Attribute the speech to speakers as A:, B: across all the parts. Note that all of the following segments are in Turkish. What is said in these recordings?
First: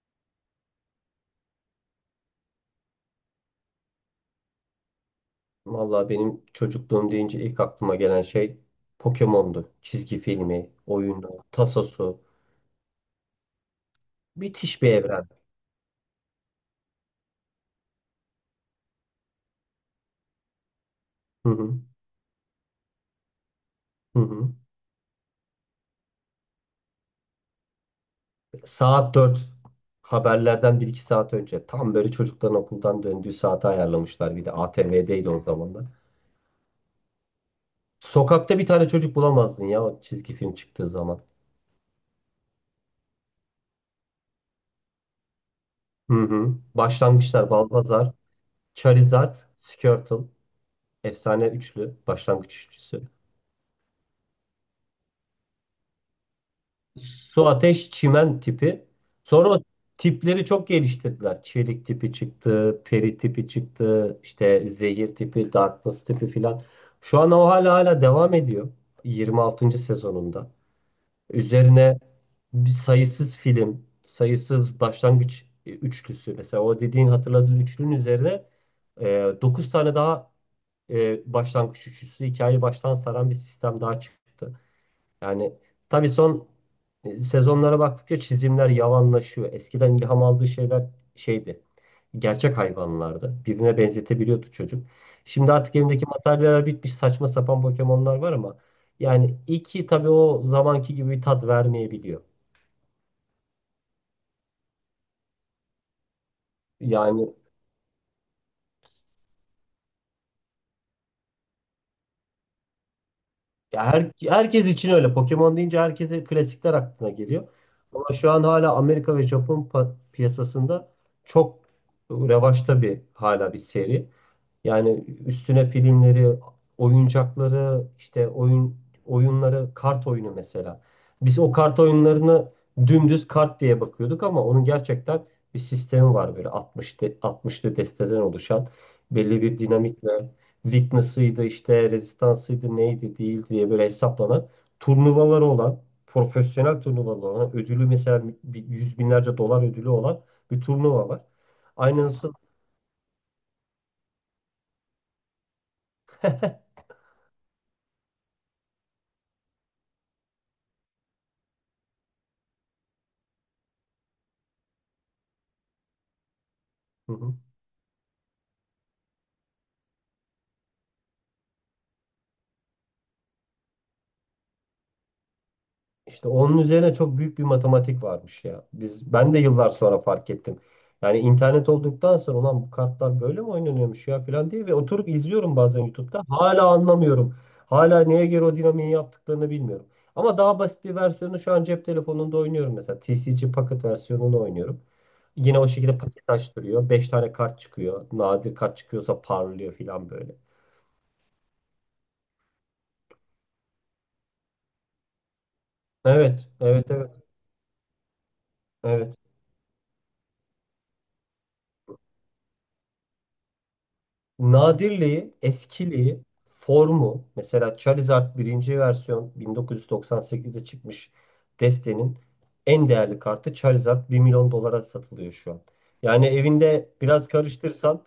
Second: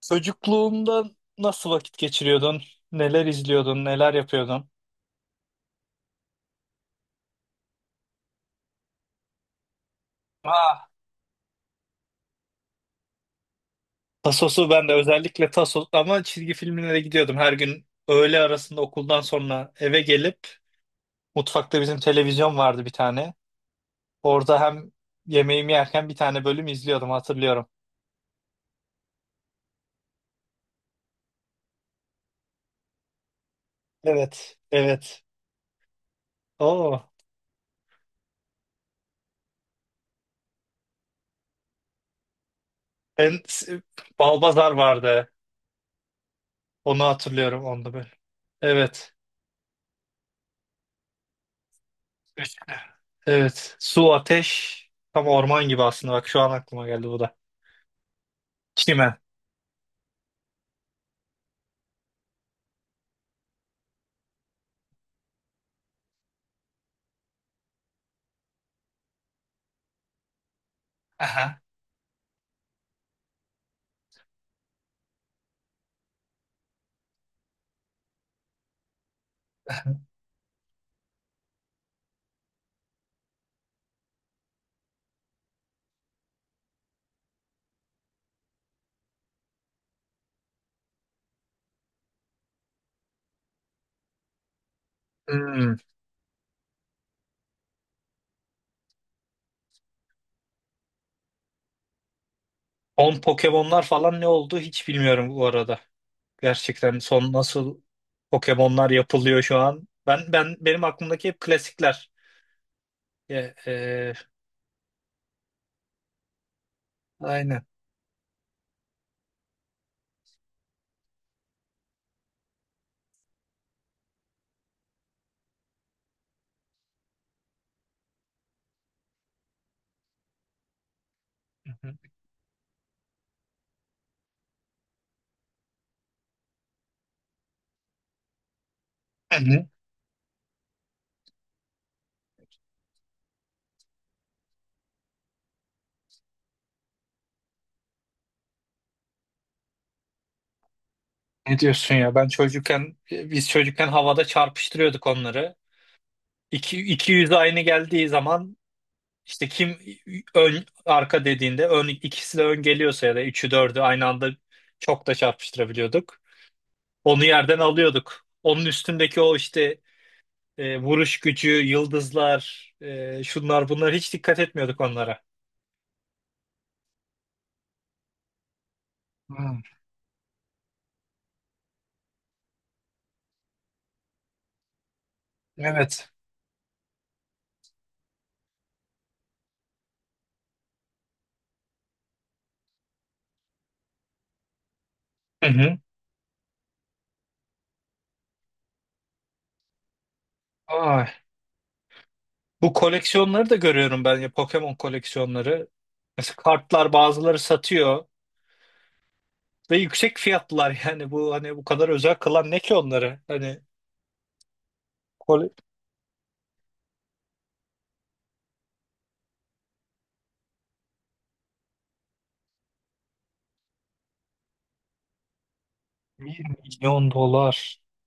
A: Çocukluğunda nasıl vakit geçiriyordun? Neler izliyordun? Neler yapıyordun?
B: Vallahi benim çocukluğum deyince ilk aklıma gelen şey Pokemon'du. Çizgi filmi,
A: Ah,
B: oyunu, tasosu.
A: Tasos'u
B: Müthiş
A: ben de
B: bir evren.
A: özellikle Tasos ama çizgi filmlere gidiyordum. Her gün öğle arasında okuldan sonra eve gelip
B: Hı hı.
A: mutfakta bizim televizyon vardı bir tane.
B: Hı hı.
A: Orada hem yemeğimi yerken bir tane bölüm izliyordum hatırlıyorum.
B: Saat dört. Haberlerden bir iki saat önce. Tam böyle çocukların okuldan döndüğü saate ayarlamışlar. Bir de
A: Evet, evet.
B: ATV'deydi o zaman da.
A: Oo.
B: Sokakta bir tane çocuk bulamazdın ya o çizgi film çıktığı zaman.
A: Ben Balbazar vardı.
B: Hı hı.
A: Onu
B: Başlangıçlar
A: hatırlıyorum onda böyle.
B: Balbazar,
A: Evet.
B: Charizard, Squirtle. Efsane üçlü. Başlangıç
A: Üçlü.
B: üçlüsü.
A: Evet. Su, ateş. Tam orman gibi aslında. Bak şu an aklıma geldi bu da.
B: Su, ateş, çimen tipi.
A: Çimen.
B: Sonra o tipleri çok geliştirdiler. Çelik tipi çıktı, peri tipi çıktı, işte zehir tipi, darkness tipi filan. Şu an o hala devam ediyor. 26. sezonunda.
A: Aha.
B: Üzerine bir sayısız film, sayısız başlangıç üçlüsü. Mesela o dediğin hatırladığın üçlünün üzerine 9 tane daha başlangıç üçlüsü hikayeyi baştan saran bir sistem daha çıktı. Yani tabii son sezonlara baktıkça çizimler yavanlaşıyor. Eskiden ilham aldığı şeyler şeydi. Gerçek hayvanlardı. Birine benzetebiliyordu çocuk. Şimdi
A: Hmm.
B: artık elindeki materyaller bitmiş saçma sapan Pokemon'lar var ama yani iki tabii o zamanki gibi bir tat vermeyebiliyor.
A: Son Pokemon'lar falan ne oldu hiç bilmiyorum bu arada. Gerçekten son
B: Yani
A: nasıl Pokemon'lar yapılıyor şu an. Benim aklımdaki hep klasikler. E,
B: ya
A: e,
B: herkes için öyle. Pokemon deyince herkese klasikler aklına geliyor.
A: aynen.
B: Ama şu an hala Amerika ve Japon piyasasında çok revaçta hala bir seri. Yani üstüne filmleri, oyuncakları, işte oyunları, kart oyunu mesela. Biz o
A: Hı
B: kart
A: hı.
B: oyunlarını dümdüz kart diye bakıyorduk ama onun gerçekten bir sistemi var böyle 60'lı desteden oluşan belli bir
A: Hı.
B: dinamikle weakness'ıydı işte rezistansıydı neydi değil diye böyle hesaplanan turnuvaları olan profesyonel turnuvaları olan ödülü mesela yüz binlerce dolar ödülü olan bir turnuva var.
A: Ne diyorsun ya? Ben
B: Aynısı.
A: çocukken biz çocukken havada çarpıştırıyorduk onları. İki yüz aynı geldiği zaman, İşte kim ön arka dediğinde ön ikisi de ön geliyorsa ya da üçü dördü aynı anda çok da çarpıştırabiliyorduk.
B: Hı
A: Onu
B: hı.
A: yerden alıyorduk. Onun üstündeki o işte vuruş gücü, yıldızlar, şunlar bunlar hiç dikkat etmiyorduk onlara.
B: İşte onun üzerine çok büyük bir matematik varmış ya. Ben de
A: Hmm,
B: yıllar sonra fark ettim. Yani internet olduktan sonra ulan bu kartlar böyle mi oynanıyormuş ya falan diye ve oturup izliyorum bazen
A: evet.
B: YouTube'da. Hala anlamıyorum. Hala neye göre o dinamiği yaptıklarını bilmiyorum. Ama daha basit bir versiyonu şu an cep telefonunda oynuyorum mesela. TCG Pocket versiyonunu oynuyorum.
A: Hı
B: Yine o
A: hı.
B: şekilde paket açtırıyor. 5 tane kart çıkıyor. Nadir kart çıkıyorsa parlıyor falan böyle.
A: Ay. Bu koleksiyonları da görüyorum ben ya, Pokemon koleksiyonları. Mesela
B: Evet, evet,
A: kartlar,
B: evet,
A: bazıları satıyor
B: evet.
A: ve yüksek fiyatlılar, yani bu, hani bu kadar özel kılan ne ki onları? Hani
B: Nadirliği,
A: kole...
B: eskiliği, formu mesela Charizard birinci versiyon 1998'de çıkmış, destenin en değerli kartı Charizard 1 milyon dolara satılıyor şu an. Yani
A: 1
B: evinde
A: milyon
B: biraz
A: dolar.
B: karıştırsan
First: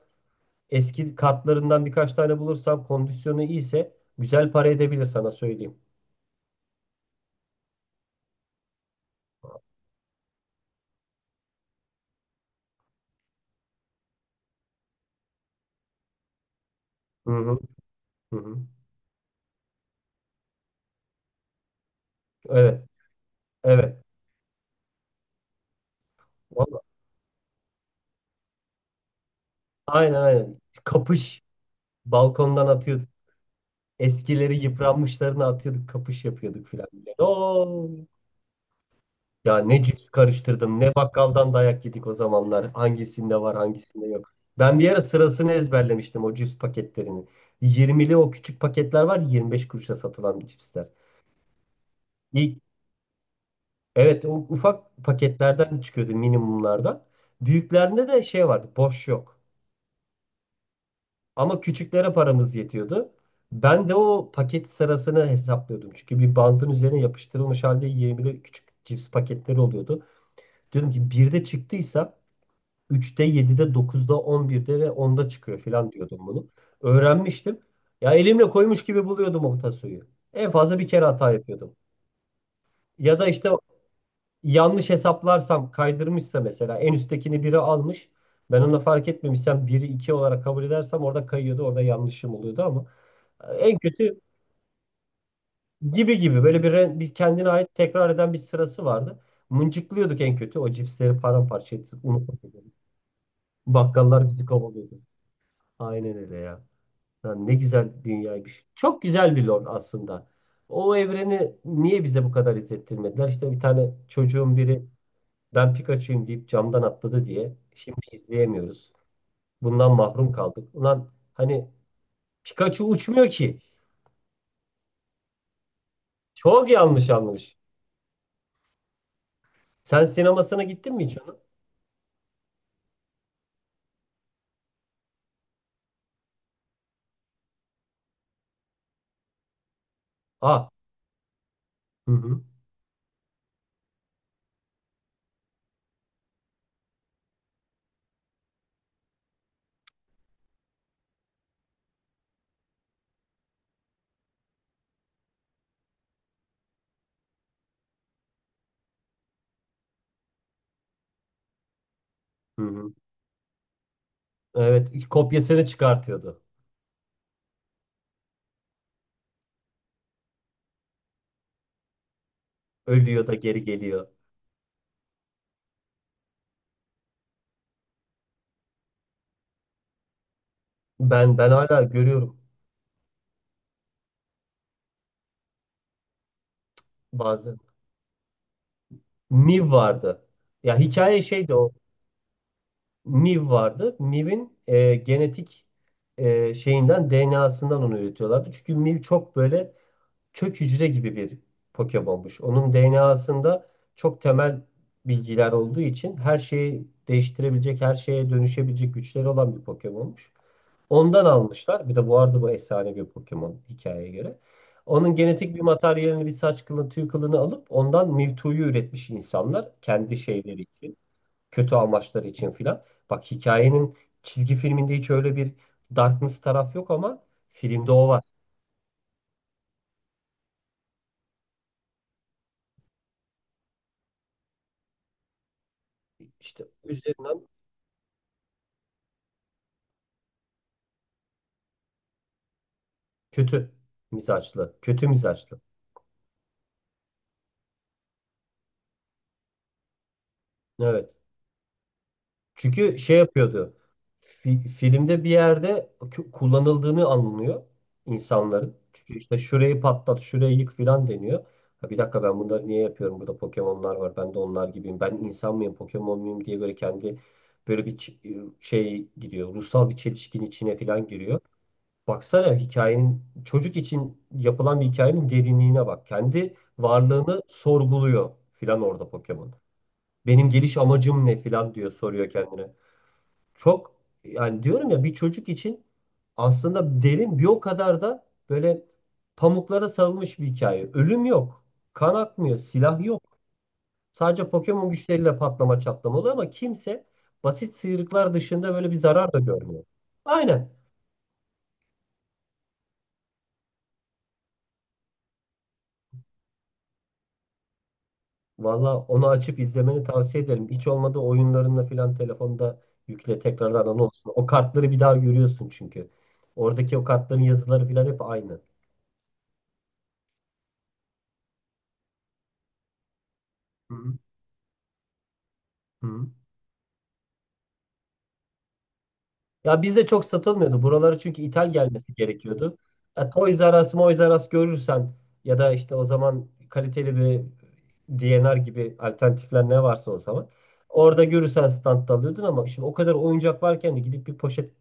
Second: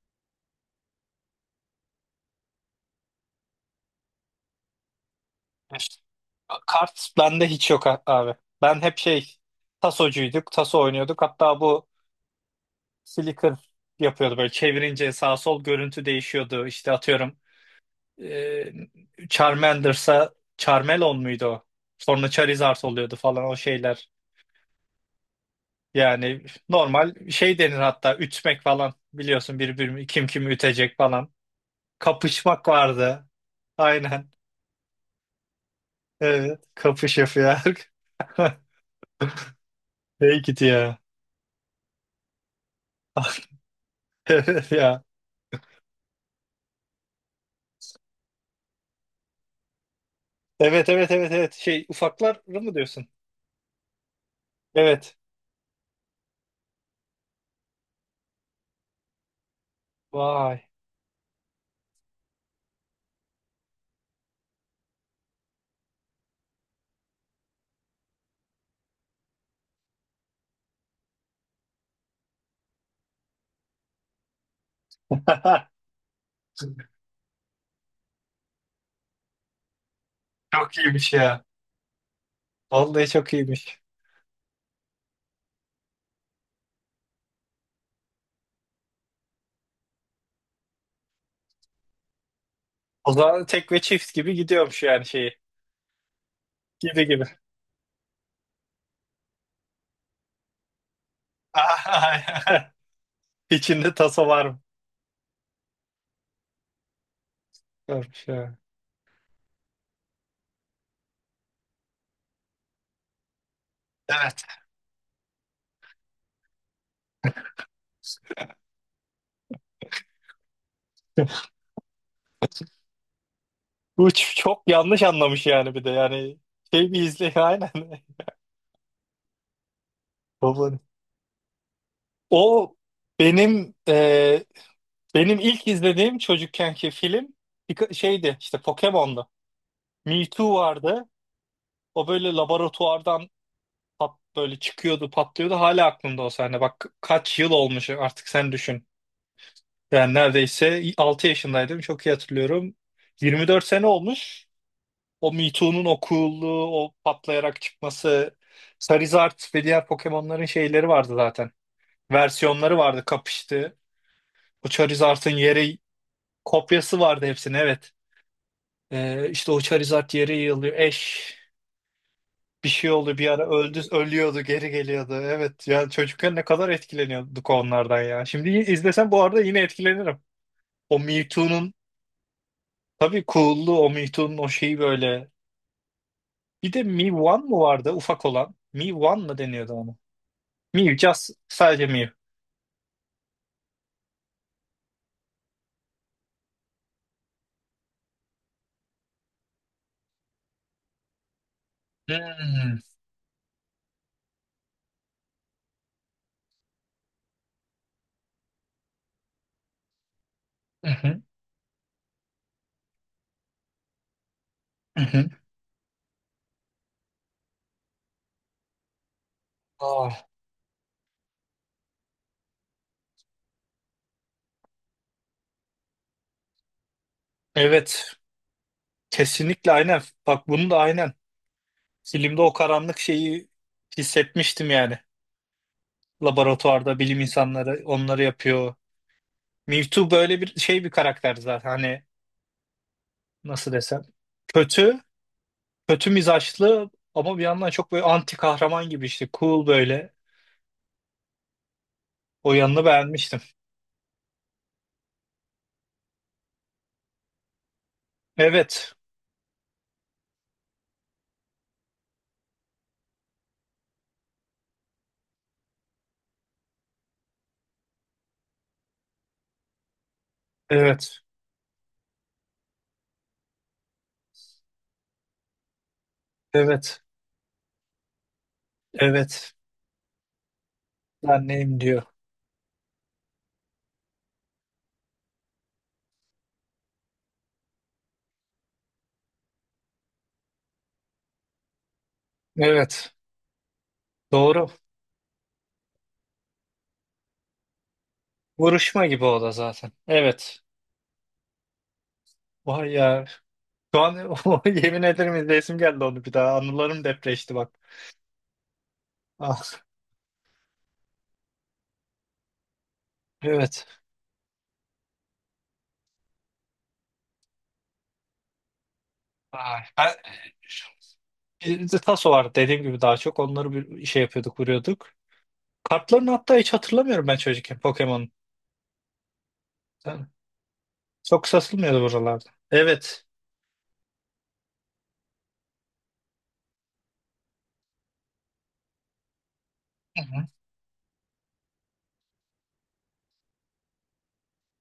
B: eski kartlarından birkaç tane bulursan kondisyonu iyiyse güzel para edebilir sana söyleyeyim.
A: İşte, kart bende hiç yok, abi. Ben hep şey, tasocuyduk, taso oynuyorduk. Hatta bu flicker yapıyordu, böyle çevirince sağ sol görüntü değişiyordu. İşte
B: Hı
A: atıyorum,
B: hı, hı hı.
A: Charmander'sa Charmelon muydu o? Sonra Charizard
B: Evet,
A: oluyordu falan o
B: evet.
A: şeyler. Yani
B: Vallahi,
A: normal şey denir, hatta ütmek falan biliyorsun, birbirini
B: aynen
A: kim kimi
B: aynen.
A: ütecek falan.
B: Kapış balkondan
A: Kapışmak
B: atıyorduk.
A: vardı. Aynen.
B: Eskileri yıpranmışlarını atıyorduk, kapış
A: Evet,
B: yapıyorduk filan.
A: kapış yapıyor.
B: Oo. Ya ne cips
A: Hey git
B: karıştırdım, ne
A: ya.
B: bakkaldan dayak yedik o zamanlar. Hangisinde var, hangisinde yok.
A: Evet
B: Ben bir ara
A: ya.
B: sırasını ezberlemiştim o cips paketlerini. 20'li o küçük paketler var, 25 kuruşa satılan cipsler.
A: Evet evet evet evet. Şey, ufakları
B: İlk,
A: mı diyorsun?
B: evet, o ufak
A: Evet.
B: paketlerden çıkıyordu minimumlardan. Büyüklerinde de şey vardı, boş yok.
A: Vay.
B: Ama küçüklere paramız yetiyordu. Ben de o paket sırasını hesaplıyordum. Çünkü bir bandın üzerine yapıştırılmış halde 20'li küçük cips paketleri oluyordu. Diyordum ki bir de çıktıysa 3'te, 7'de, 9'da, 11'de ve 10'da çıkıyor falan diyordum bunu. Öğrenmiştim. Ya elimle koymuş gibi buluyordum o tasoyu. En
A: Çok
B: fazla bir kere
A: iyiymiş
B: hata
A: ya.
B: yapıyordum.
A: Vallahi
B: Ya da
A: çok
B: işte
A: iyiymiş.
B: yanlış hesaplarsam, kaydırmışsa mesela en üsttekini biri almış. Ben onu fark etmemişsem 1'i 2 olarak kabul edersem orada kayıyordu, orada yanlışım oluyordu ama
A: O zaman tek
B: en
A: ve çift
B: kötü
A: gibi gidiyormuş yani şeyi.
B: gibi gibi böyle bir, re-
A: Gibi
B: bir
A: gibi.
B: kendine ait tekrar eden bir sırası vardı. Mıncıklıyorduk en kötü. O cipsleri paramparça ettik, unu fırlatıyorduk.
A: İçinde taso
B: Bakkallar
A: var
B: bizi
A: mı?
B: kovalıyordu. Aynen öyle ya. Lan ne güzel
A: Varmış ya.
B: dünyaymış. Çok güzel bir lore aslında. O evreni niye bize bu kadar izlettirmediler? İşte bir tane
A: Evet.
B: çocuğun biri ben Pikachu'yum deyip camdan atladı diye şimdi izleyemiyoruz. Bundan mahrum kaldık. Ulan hani Pikachu uçmuyor ki.
A: Bu çok yanlış anlamış yani, bir de yani
B: Çok
A: şey bir
B: yanlış
A: izle
B: anlamış.
A: aynen.
B: Sen sinemasına
A: Babanın.
B: gittin mi hiç onun?
A: O benim e, benim ilk izlediğim çocukkenki film şeydi işte, Pokemon'du. Mewtwo
B: Aa.
A: vardı. O
B: Hı
A: böyle
B: hı.
A: laboratuvardan pat, böyle çıkıyordu, patlıyordu. Hala aklımda o sahne. Bak kaç yıl olmuş artık, sen düşün. Yani neredeyse 6 yaşındaydım. Çok iyi hatırlıyorum. 24 sene olmuş. O Me Too'nun o cool'luğu, o patlayarak çıkması. Charizard ve diğer Pokemon'ların şeyleri vardı zaten.
B: Hı
A: Versiyonları
B: hı.
A: vardı, kapıştı. O
B: Evet,
A: Charizard'ın
B: kopyasını
A: yeri,
B: çıkartıyordu.
A: kopyası vardı hepsinin, evet. İşte o Charizard yeri yığılıyor. Ash bir şey oldu, bir
B: Ölüyor da
A: ara
B: geri
A: öldü,
B: geliyor.
A: ölüyordu, geri geliyordu. Evet ya, çocukken ne kadar etkileniyorduk onlardan ya. Şimdi izlesem bu arada yine etkilenirim. O Me
B: Ben
A: Too'nun
B: hala görüyorum
A: tabii cool'luğu, o Me Too'nun o şeyi böyle. Bir de Mi One
B: bazen.
A: mu vardı ufak olan? Mi One mı
B: Miv
A: deniyordu ona?
B: vardı. Ya
A: Mi
B: hikaye
A: Just,
B: şeydi o.
A: sadece Mi.
B: Miv vardı. Miv'in genetik, e, şeyinden DNA'sından onu üretiyorlardı. Çünkü Miv çok böyle kök hücre gibi bir Pokemon'muş. Onun
A: Hmm.
B: DNA'sında çok temel bilgiler olduğu için her şeyi değiştirebilecek, her şeye dönüşebilecek güçleri olan bir Pokemon'muş.
A: Hı hı,
B: Ondan almışlar. Bir de bu arada bu efsane bir Pokemon hikayeye göre.
A: hı
B: Onun
A: hı.
B: genetik bir materyalini, bir saç kılını, tüy kılını alıp ondan Mewtwo'yu üretmiş insanlar
A: Aa,
B: kendi şeyleri için, kötü amaçları için filan. Bak hikayenin çizgi filminde hiç öyle bir darkness taraf yok ama filmde o
A: evet,
B: var.
A: kesinlikle aynen. Bak bunu da aynen. Filmde o karanlık şeyi hissetmiştim yani.
B: İşte
A: Laboratuvarda bilim
B: üzerinden
A: insanları onları yapıyor. Mewtwo böyle bir şey, bir karakter zaten, hani nasıl
B: kötü
A: desem,
B: mizaçlı,
A: kötü,
B: kötü mizaçlı.
A: kötü mizaçlı ama bir yandan çok böyle anti kahraman gibi işte, cool böyle,
B: Evet.
A: o yanını
B: Çünkü şey
A: beğenmiştim.
B: yapıyordu. Filmde bir yerde kullanıldığını anlıyor insanların.
A: Evet,
B: Çünkü işte şurayı patlat, şurayı yık filan deniyor. Ha bir dakika, ben bunları niye yapıyorum? Burada Pokemon'lar var. Ben de onlar gibiyim. Ben insan mıyım, Pokemon muyum diye böyle kendi, böyle bir şey gidiyor. Ruhsal bir çelişkin içine filan
A: evet,
B: giriyor. Baksana hikayenin, çocuk için yapılan bir hikayenin derinliğine bak. Kendi
A: evet,
B: varlığını sorguluyor filan orada
A: evet,
B: Pokemon. Benim geliş amacım ne
A: ben
B: filan
A: neyim
B: diyor,
A: diyor.
B: soruyor kendine. Çok yani, diyorum ya, bir çocuk için aslında derin, bir o kadar da böyle pamuklara sarılmış bir hikaye. Ölüm yok, kan akmıyor, silah
A: Evet,
B: yok. Sadece
A: doğru,
B: Pokemon güçleriyle patlama çatlama oluyor ama kimse basit sıyrıklar dışında böyle bir
A: vuruşma gibi
B: zarar da
A: o da
B: görmüyor.
A: zaten, evet.
B: Aynen.
A: Vay ya, şu an o, yemin ederim izleyesim geldi onu bir daha, anılarım depreşti bak.
B: Valla onu açıp
A: Ah,
B: izlemeni tavsiye ederim. Hiç olmadı oyunlarınla falan telefonda yükle
A: evet.
B: tekrardan onu olsun. O kartları bir daha görüyorsun çünkü. Oradaki o kartların yazıları falan hep aynı.
A: Ay. Bizde taso var dediğim gibi, daha çok onları
B: Hı
A: bir
B: hı.
A: şey yapıyorduk, vuruyorduk.
B: Hı.
A: Kartlarını hatta hiç hatırlamıyorum ben çocukken Pokemon'un.
B: Ya bizde
A: Yani
B: çok satılmıyordu. Buralara çünkü
A: çok
B: ithal
A: satılmıyordu
B: gelmesi
A: buralarda.
B: gerekiyordu.
A: Evet.
B: Ya Toys R Us, Moys R Us görürsen ya da işte o zaman kaliteli bir DNR gibi alternatifler ne varsa o
A: Hı hı.
B: zaman. Orada görürsen standta alıyordun ama şimdi o kadar oyuncak varken de gidip bir poşet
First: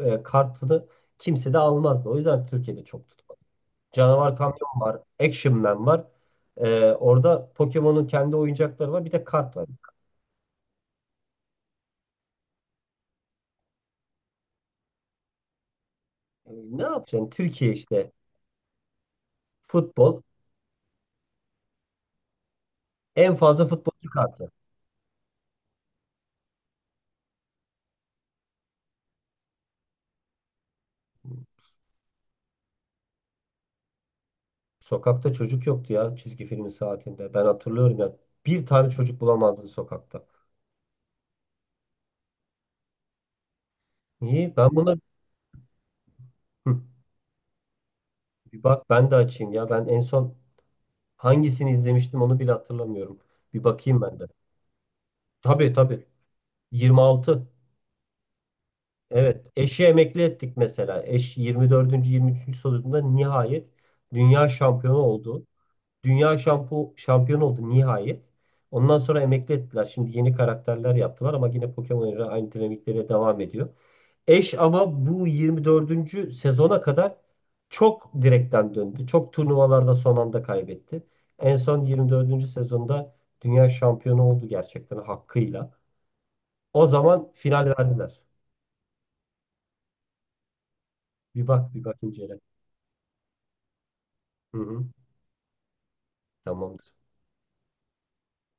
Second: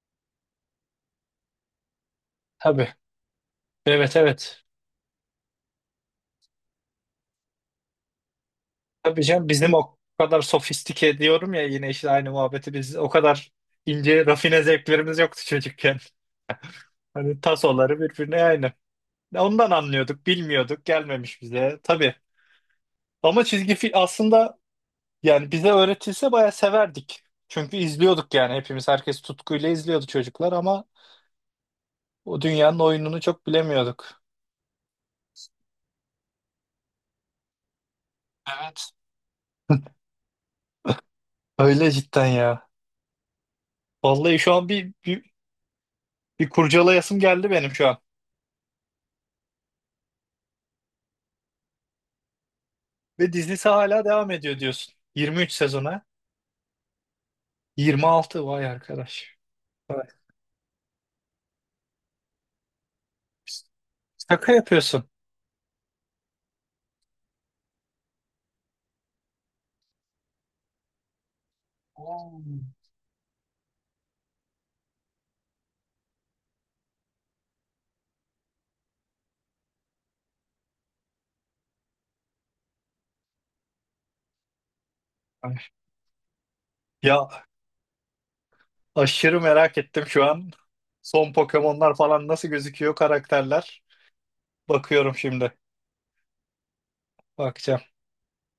B: kartını kimse de almazdı. O yüzden Türkiye'de
A: Tabii.
B: çok tutmadı.
A: Evet
B: Canavar
A: evet.
B: Kamyon var, Action Man var. E, orada Pokemon'un kendi oyuncakları var, bir
A: Tabii
B: de
A: canım,
B: kart var.
A: bizim o kadar sofistike diyorum ya, yine işte aynı muhabbeti, biz o kadar ince rafine zevklerimiz yoktu çocukken.
B: E, ne yapacaksın?
A: Hani
B: Türkiye
A: tasoları
B: işte
A: birbirine aynı. Ondan
B: futbol,
A: anlıyorduk, bilmiyorduk, gelmemiş bize. Tabii.
B: en
A: Ama
B: fazla
A: çizgi film
B: futbolcu kartı.
A: aslında, yani bize öğretilse bayağı severdik. Çünkü izliyorduk yani, hepimiz, herkes tutkuyla izliyordu çocuklar ama o dünyanın oyununu çok bilemiyorduk.
B: Sokakta çocuk yoktu ya çizgi filmin saatinde. Ben hatırlıyorum ya. Bir
A: Evet.
B: tane çocuk bulamazdı sokakta.
A: Öyle cidden ya. Vallahi şu
B: Niye?
A: an
B: Ben buna.
A: bir
B: Hı.
A: kurcalayasım geldi benim şu an.
B: Bir bak ben de açayım ya. Ben en son hangisini izlemiştim onu bile hatırlamıyorum.
A: Ve
B: Bir
A: dizisi
B: bakayım
A: hala
B: ben de.
A: devam ediyor diyorsun. 23
B: Tabii
A: sezona.
B: tabii. 26.
A: 26, vay arkadaş.
B: Evet. Eşi
A: Vay.
B: emekli ettik mesela. Eş 24. 23. sorusunda nihayet dünya
A: Şaka
B: şampiyonu
A: yapıyorsun.
B: oldu. Dünya şampiyonu oldu nihayet. Ondan sonra emekli ettiler. Şimdi yeni karakterler yaptılar ama yine Pokemon ile
A: Oo.
B: aynı dinamikleri devam ediyor. Eş ama bu 24. sezona kadar çok direkten döndü. Çok turnuvalarda son anda kaybetti. En son 24. sezonda dünya şampiyonu oldu gerçekten
A: Ay.
B: hakkıyla. O
A: Ya
B: zaman final verdiler.
A: aşırı merak ettim şu an. Son
B: Bir bak bir
A: Pokemon'lar
B: bak
A: falan
B: incele.
A: nasıl gözüküyor karakterler.
B: Hı hı.
A: Bakıyorum şimdi.
B: Tamamdır.
A: Bakacağım.